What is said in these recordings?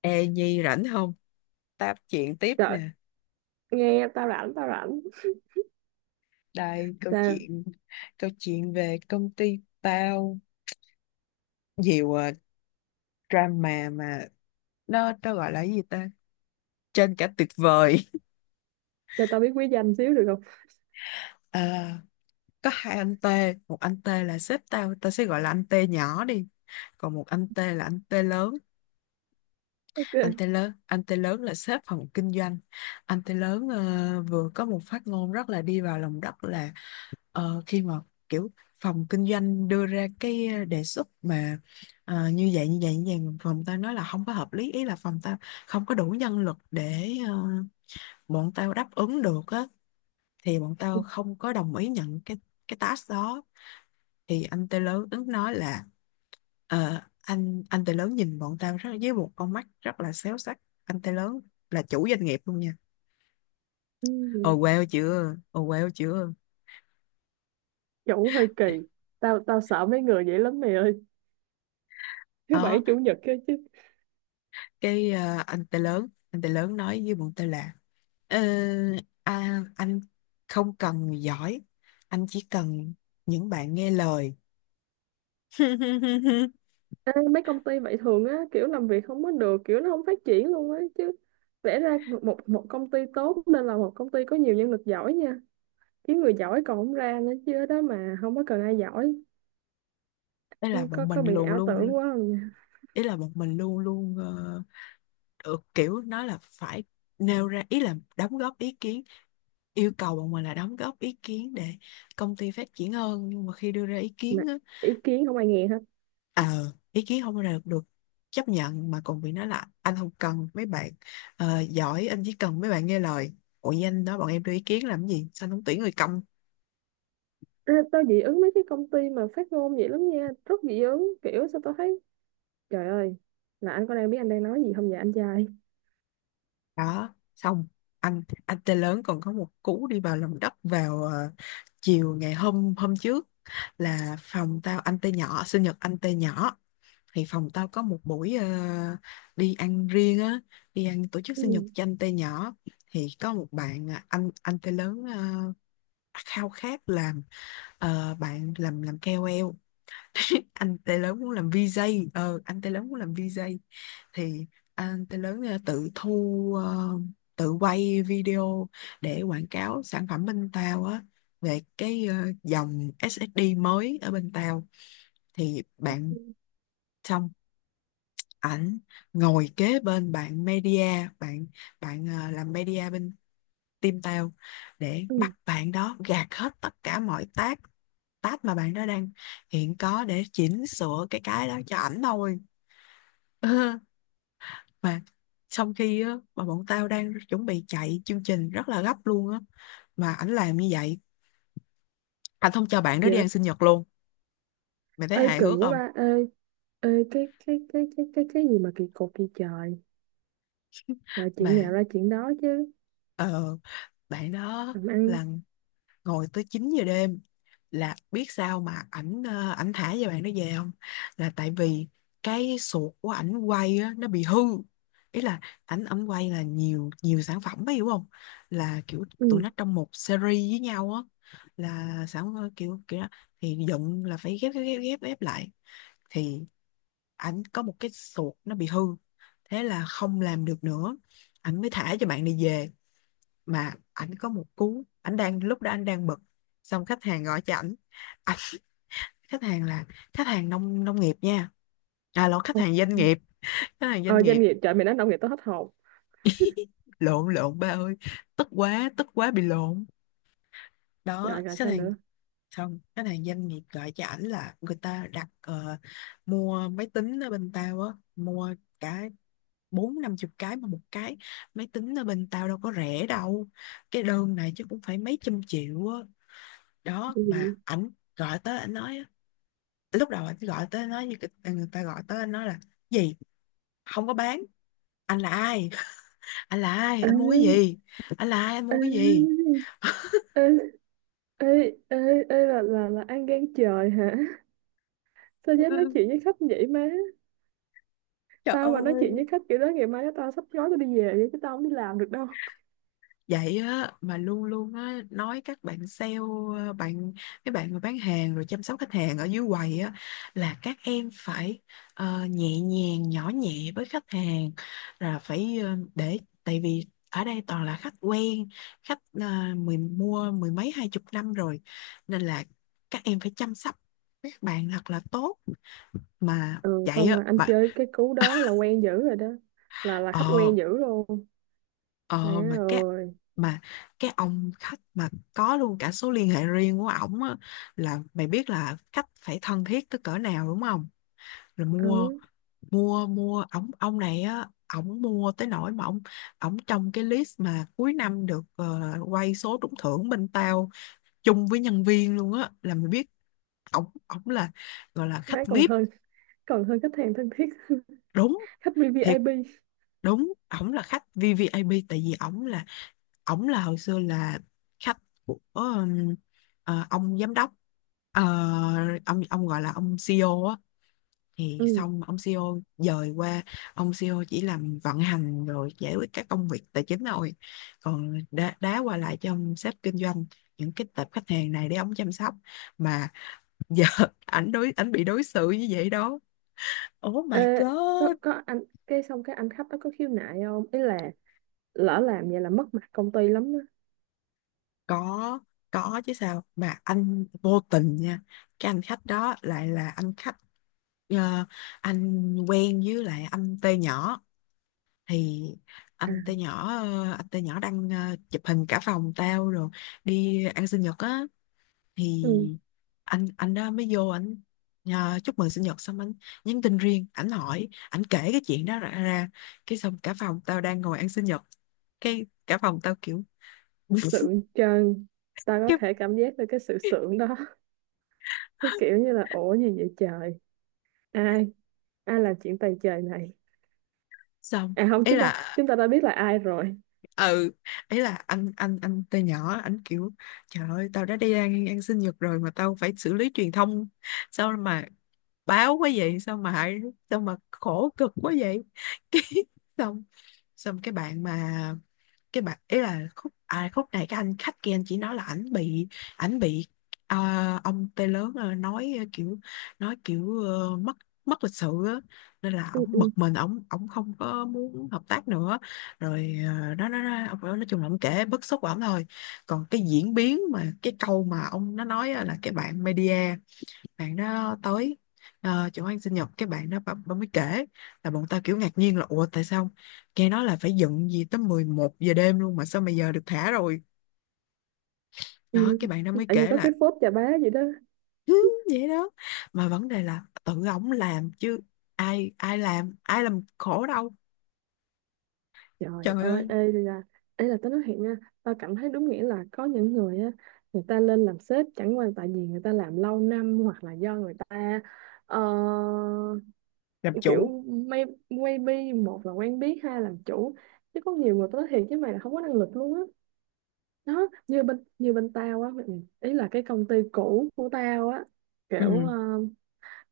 Ê Nhi rảnh không? Tám chuyện tiếp Trời, nè. nghe tao rảnh, tao rảnh. Đây Sao? Câu chuyện về công ty tao, nhiều drama mà nó gọi là cái gì ta? Trên cả tuyệt vời. Cho tao biết quý danh xíu được không? À, có hai anh T, một anh T là sếp tao, tao sẽ gọi là anh T nhỏ đi. Còn một anh T là anh T lớn, Ok. Anh T lớn là sếp phòng kinh doanh. Anh T lớn vừa có một phát ngôn rất là đi vào lòng đất là. Ờ, khi mà kiểu phòng kinh doanh đưa ra cái đề xuất mà như vậy như vậy như vậy, mà phòng tao nói là không có hợp lý, ý là phòng tao không có đủ nhân lực để bọn tao đáp ứng được á, thì bọn tao không có đồng ý nhận cái task đó. Thì anh Tê lớn ứng nói là, ờ, anh Tê lớn nhìn bọn tao rất với một con mắt rất là xéo sắc. Anh Tê lớn là chủ doanh nghiệp luôn nha. Ừ, Ồ wow chưa, ồ wow chưa. chủ hơi kỳ. Tao tao sợ mấy người vậy lắm mày ơi. Thứ bảy Đó, chủ nhật kia chứ. cái anh Tê lớn, anh Tê lớn nói với bọn tao là, ờ, à, anh không cần người giỏi, anh chỉ cần những bạn nghe lời. Ê, mấy công ty vậy thường á, kiểu làm việc không có được, kiểu nó không phát triển luôn á chứ. Vẽ ra một một công ty tốt nên là một công ty có nhiều nhân lực giỏi nha. Kiếm người giỏi còn không ra nữa chứ ở đó mà không có cần ai giỏi. Ý là Ừ, Có bọn có mình bị luôn ảo luôn, tưởng quá không nha. ý là bọn mình luôn luôn được, kiểu nó là phải nêu ra, ý là đóng góp ý kiến, yêu cầu bọn mình là đóng góp ý kiến để công ty phát triển hơn. Nhưng mà khi đưa ra ý Mà kiến, ý kiến không ai nghe. ờ ý kiến không được chấp nhận mà còn bị nói là anh không cần mấy bạn giỏi, anh chỉ cần mấy bạn nghe lời. Ủa, với anh đó bọn em đưa ý kiến làm gì, sao anh không tuyển người công. Ê, tao dị ứng mấy cái công ty mà phát ngôn vậy lắm nha, rất dị ứng, kiểu sao tao thấy trời ơi là anh có đang biết anh đang nói gì không vậy anh trai? Đó, xong, anh tê lớn còn có một cú đi vào lòng đất vào chiều ngày hôm hôm trước, là phòng tao, anh tê nhỏ sinh nhật anh tê nhỏ, thì phòng tao có một buổi đi ăn riêng á, đi ăn tổ chức sinh nhật Ừ. cho anh tê nhỏ. Thì có một bạn, à, anh tê lớn khao khát làm bạn làm KOL. Anh Tê lớn muốn làm VJ, ờ, anh Tê lớn muốn làm VJ. Thì anh Tê lớn tự thu, tự quay video để quảng cáo sản phẩm bên tao á, về cái dòng SSD mới ở bên tao. Thì Ừ. bạn, xong ảnh ngồi kế bên bạn media, bạn bạn làm media bên team tao, để Ừ, bắt bạn đó gạt hết tất cả mọi tác, tác mà bạn đó đang hiện có để chỉnh sửa cái đó cho ảnh thôi. Mà trong khi á, mà bọn tao đang chuẩn bị chạy chương trình rất là gấp luôn á, mà ảnh làm như vậy, anh không cho bạn đó đi dạ. ăn sinh nhật luôn. Mày thấy Ê hài kỳ hước quá không? ba, ê ê cái gì mà kỳ cục kỳ trời. Trời, chuyện Mà nào ra chuyện đó chứ. ờ, bạn đó Làm ăn. là ngồi tới 9 giờ đêm, là biết sao mà ảnh thả cho bạn nó về không? Là tại vì cái sụt của ảnh quay á, nó bị hư. Ý là ảnh ảnh quay là nhiều, nhiều sản phẩm ấy, hiểu không? Là kiểu tụi Ừ. nó trong một series với nhau á, là sản, kiểu kiểu đó. Thì dựng là phải ghép ghép ghép ghép ghép lại. Thì ảnh có một cái sụt nó bị hư, thế là không làm được nữa, ảnh mới thả cho bạn này về. Mà ảnh có một cú, ảnh đang lúc đó ảnh đang bực, xong khách hàng gọi cho ảnh. À, khách hàng là khách hàng nông nông nghiệp nha. À lộn, khách Ừ. hàng doanh nghiệp, khách hàng doanh Ờ, doanh nghiệp. nghiệp, trời mày nói nông nghiệp tao hết hồn. Lộn, lộn ba ơi, tức quá, tức quá bị lộn. Rồi Đó, rồi, khách sao hàng, nữa? xong khách hàng doanh nghiệp gọi cho ảnh, là người ta đặt, mua máy tính ở bên tao á, mua cả bốn năm chục cái, mà một cái máy tính ở bên tao đâu có rẻ đâu, cái đơn này chứ cũng phải mấy trăm triệu á. Đó, Cái mà gì? ảnh gọi tới ảnh nói, lúc đầu anh gọi tới nó như người ta gọi tới anh nói là gì, không có bán, anh là ai, anh là ai Ê, anh mua cái gì, anh là ai anh mua cái gì. ê, ê, ê, ê, ê, là ăn gan trời hả? Sao dám nói chuyện với khách vậy má? Tao mà nói chuyện với khách kiểu đó ngày mai đó tao sắp gói tao đi về vậy chứ tao không đi làm được đâu. Vậy á, mà luôn luôn á nói các bạn sale, ờ, bạn các bạn mà bán hàng rồi chăm sóc khách hàng ở dưới quầy á, là các em phải nhẹ nhàng nhỏ nhẹ với khách hàng, là phải ờ, để tại vì ở đây toàn là khách quen, khách mua mười mấy hai chục năm rồi, nên là các em phải chăm sóc các bạn thật là tốt. Mà Ừ, vậy xong á. rồi anh mà chơi cái cú đó là quen dữ rồi đó, là khách ờ quen dữ luôn. Má Ờ mà cái ơi. mà cái ông khách mà có luôn cả số liên hệ riêng của ổng á, là mày biết là khách phải thân thiết tới cỡ nào đúng không? Rồi Ừ, mua, mua ổng, ông này á, ổng mua tới nỗi mà ổng ổng trong cái list mà cuối năm được quay số trúng thưởng bên tao chung với nhân viên luôn á, là mày biết ổng ổng là gọi là má khách còn VIP. hơn còn hơn khách hàng thân thiết. Đúng khách thiệt, VVIP. đúng ổng là khách VVIP, tại vì ổng là, ổng là hồi xưa là khách của ông giám đốc. Ờ, ông gọi là ông CEO á. Thì Ừ. xong ông CEO dời qua, ông CEO chỉ làm vận hành rồi giải quyết các công việc tài chính thôi, còn đá, đá qua lại cho ông sếp kinh doanh những cái tệp khách hàng này để ông chăm sóc. Mà giờ ảnh bị đối xử như vậy đó, oh my Ê, có, god. có anh, cái xong cái anh khách đó có khiếu nại không, ý là lỡ làm vậy là mất mặt công ty lắm á. có có chứ sao, mà anh vô tình nha. Cái anh khách đó lại là anh khách ờ, anh quen với lại anh T nhỏ. Thì À. Anh T nhỏ đang chụp hình cả phòng tao rồi đi ăn sinh nhật á. Thì Ừ. Anh đó mới vô, chúc mừng sinh nhật, xong anh nhắn tin riêng ảnh, hỏi ảnh kể cái chuyện đó ra, ra. Cái xong cả phòng tao đang ngồi ăn sinh nhật, cái cả phòng tao kiểu Sượng trân. Tao có cái thể cảm giác được cái sự sượng đó. cái kiểu như là ủa gì vậy trời, ai ai làm chuyện tày trời này. xong À không, ý chúng ta là chúng ta đã biết là ai rồi. ừ, ấy là anh từ nhỏ anh kiểu, trời ơi tao đã đi ăn, ăn sinh nhật rồi mà tao phải xử lý truyền thông, sao mà báo quá vậy, sao mà hại, sao mà khổ cực quá vậy. Cái xong, cái bạn mà, cái bạn ý là khúc, à, khúc này cái anh khách kia anh chỉ nói là ảnh bị ờ, ông tê lớn nói kiểu nói kiểu mất, mất lịch sự á, nên là Ừ, ổng bực ừ, mình, ổng ổng không có muốn hợp tác nữa rồi. Ờ, đó, đó ông nói chung là ông kể bức xúc của ổng thôi, còn cái diễn biến mà cái câu mà ông nó nói á là cái bạn media, bạn đó tới chỗ ăn sinh nhật, cái bạn đó, bà mới kể, là bọn tao kiểu ngạc nhiên là ủa tại sao, nghe nói là phải dựng gì tới 11 giờ đêm luôn mà sao mà giờ được thả rồi? ừ. Đó, cái bạn đó mới Tự nhiên kể có là cái phốt chà bá gì đó. "Ừ, vậy đó." Mà vấn đề là tự ổng làm chứ, ai, ai làm khổ đâu. Trời Trời ơi. ơi, Ê là tao nói thiệt nha, tao cảm thấy đúng nghĩa là có những người á, người ta lên làm sếp chẳng qua tại vì người ta làm lâu năm hoặc là do người ta ờ, làm chủ. kiểu maybe một là quen biết, hai là làm chủ. Chứ có nhiều người tao nói thiệt với mày là không có năng lực luôn á. Đó như bên tao á, ý là cái công ty cũ của tao á, kiểu, ừ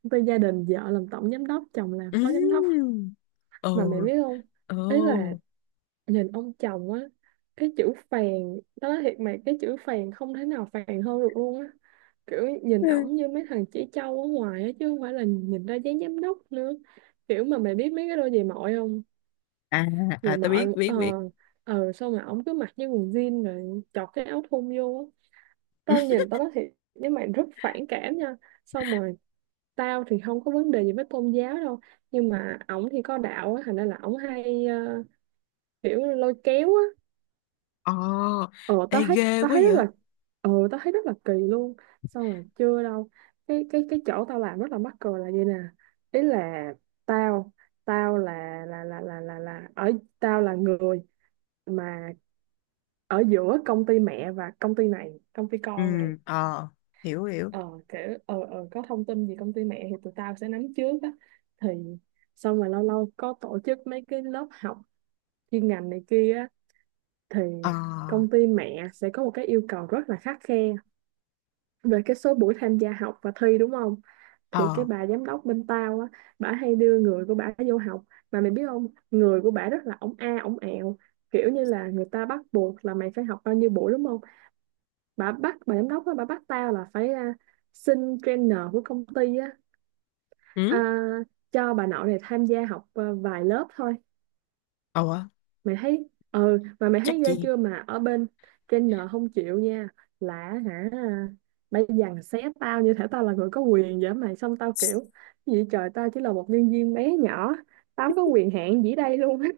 với gia đình vợ làm tổng giám đốc, chồng làm phó giám đốc. ừ ừ Mà mày biết không? ừ. Ý là nhìn ông chồng á, cái chữ phèn, đó nói thiệt mày, cái chữ phèn không thể nào phèn hơn được luôn á. Kiểu nhìn ổng như mấy thằng chỉ trâu ở ngoài á, chứ không phải là nhìn ra dáng giám đốc nữa. Kiểu mà mày biết mấy cái đôi giày mọi không? À, Giày à tao biết, mọi, biết biết sao mà ổng cứ mặc như quần jean rồi chọt cái áo thun vô á. Tao nhìn tao nói thiệt với mày rất phản cảm nha. Xong rồi tao thì không có vấn đề gì với tôn giáo đâu nhưng mà ổng thì có đạo á thành ra là ổng hay kiểu lôi kéo á. Ờ, ờ ê tao thấy ghê tao quá thấy rất vậy. là Tao thấy rất là kỳ luôn. Xong rồi chưa đâu, cái chỗ tao làm rất là mắc cười là vậy nè. Ý là tao tao là ở tao là người mà ở giữa công ty mẹ và công ty này, công ty Ừ, con này. ờ, hiểu, hiểu. Ờ Kiểu có thông tin gì công ty mẹ thì tụi tao sẽ nắm trước á. Thì xong rồi lâu lâu có tổ chức mấy cái lớp học chuyên ngành này kia á, thì ờ công ty mẹ sẽ có một cái yêu cầu rất là khắt khe về cái số buổi tham gia học và thi, đúng không? Thì ờ cái bà giám đốc bên tao á, bả hay đưa người của bả vô học. Mà mày biết không, người của bả rất là ổng a ổng ẹo. Kiểu như là người ta bắt buộc là mày phải học bao nhiêu buổi đúng không? Bà giám đốc á bà bắt tao là phải, xin trainer của công ty á, à, ừ cho bà nội này tham gia học vài lớp thôi. ờ Mày thấy, ừ mà mày chắc thấy ghê gì. chưa, mà ở bên trainer không chịu nha. Là hả? Bà dằn xé tao như thể tao là người có quyền vậy mày, xong tao kiểu gì trời tao chỉ là một nhân viên bé nhỏ, tao không có quyền hạn gì đây luôn á.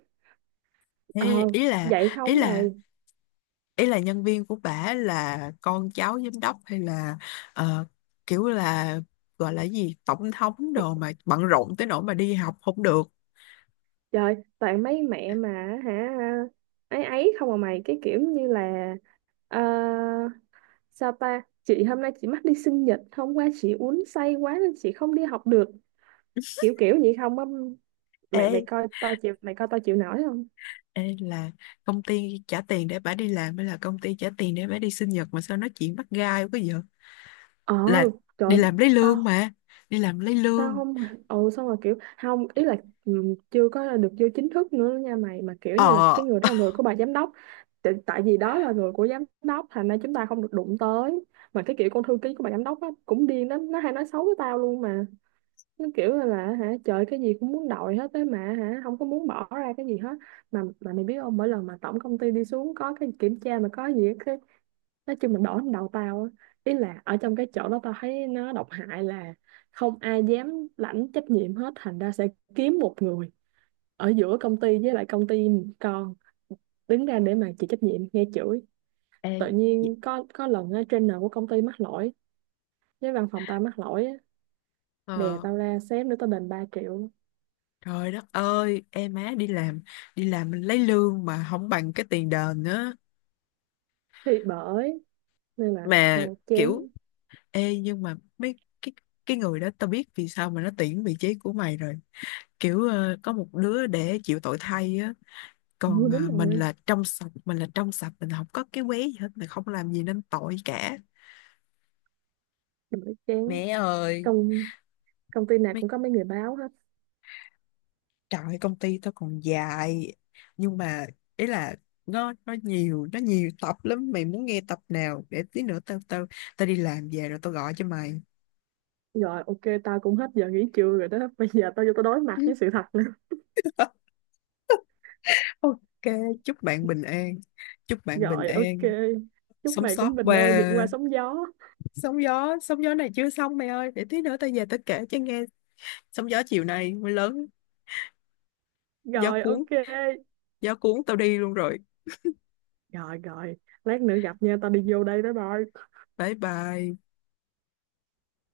Thế ờ ý là, Vậy ý xong là mày. ý là nhân viên của bả là con cháu giám đốc, hay là ờ, kiểu là gọi là gì tổng thống đồ, mà bận rộn tới nỗi mà đi học không được? Trời toàn mấy mẹ mà hả. Ấy ấy, không à mày, cái kiểu như là, ờ, sao ta? Chị hôm nay chị mắc đi sinh nhật, hôm qua chị uống say quá nên chị không đi học được. Kiểu kiểu vậy không á. Mày Ê, mày coi tao chịu mày coi tao chịu nổi không? ê là công ty trả tiền để bả đi làm hay là công ty trả tiền để bả đi sinh nhật mà sao nói chuyện bắt gai quá vậy, Ờ, là Trời đi ơi, làm lấy tao lương mà, đi làm lấy tao lương. không. Ừ, xong rồi kiểu không, ý là ừ, chưa có được vô chính thức nữa nha mày, mà kiểu như là ờ cái người đó là người của bà giám đốc. Tại vì đó là người của giám đốc thành ra chúng ta không được đụng tới. Mà cái kiểu con thư ký của bà giám đốc á cũng điên lắm, nó hay nói xấu với tao luôn mà. Nó kiểu là hả trời, cái gì cũng muốn đòi hết á, mà hả không có muốn bỏ ra cái gì hết. Mà mày biết không, mỗi lần mà tổng công ty đi xuống có cái kiểm tra mà có gì á, cái nói chung là đổ lên đầu tao á. Ý là ở trong cái chỗ đó tao thấy nó độc hại là không ai dám lãnh trách nhiệm hết, thành ra sẽ kiếm một người ở giữa công ty với lại công ty con đứng ra để mà chịu trách nhiệm nghe chửi. Ê, Tự dạ. nhiên có lần á, trainer của công ty mắc lỗi với văn phòng tao mắc lỗi á, đè Ờ. tao ra, sếp nữa tao đền 3 triệu. Trời đất ơi, em má đi làm mình lấy lương mà không bằng cái tiền đền nữa. Thì bởi nên là Mà thôi kiểu, chán. ê nhưng mà mấy cái người đó tao biết vì sao mà nó tuyển vị trí của mày rồi. Kiểu có một đứa để chịu tội thay á, Ừ, còn đúng mình rồi, là trong sạch, mình là trong sạch, mình không có cái quế gì hết, mình không làm gì nên tội cả. bởi chán, Mẹ ơi, công công ty nào mấy cũng có mấy người báo hết. trời ơi, công ty tao còn dài, nhưng mà ý là nó nhiều, nó nhiều tập lắm, mày muốn nghe tập nào để tí nữa tao tao tao đi làm về rồi tao gọi cho mày. Rồi ok tao cũng hết giờ nghỉ trưa rồi đó, bây giờ tao vô tao đối mặt với sự thật nữa. Ok, chúc bạn bình an, chúc bạn bình Rồi ok, an. chúc Sống mày sót cũng bình an vượt qua qua sóng gió. sóng gió, sóng gió này chưa xong mày ơi, để tí nữa tao về tao kể cho nghe, sóng gió chiều nay mới lớn, gió Rồi cuốn, ok, gió cuốn tao đi luôn rồi. rồi rồi, lát nữa gặp nha, tao đi vô đây. Bye bye. Bye bye.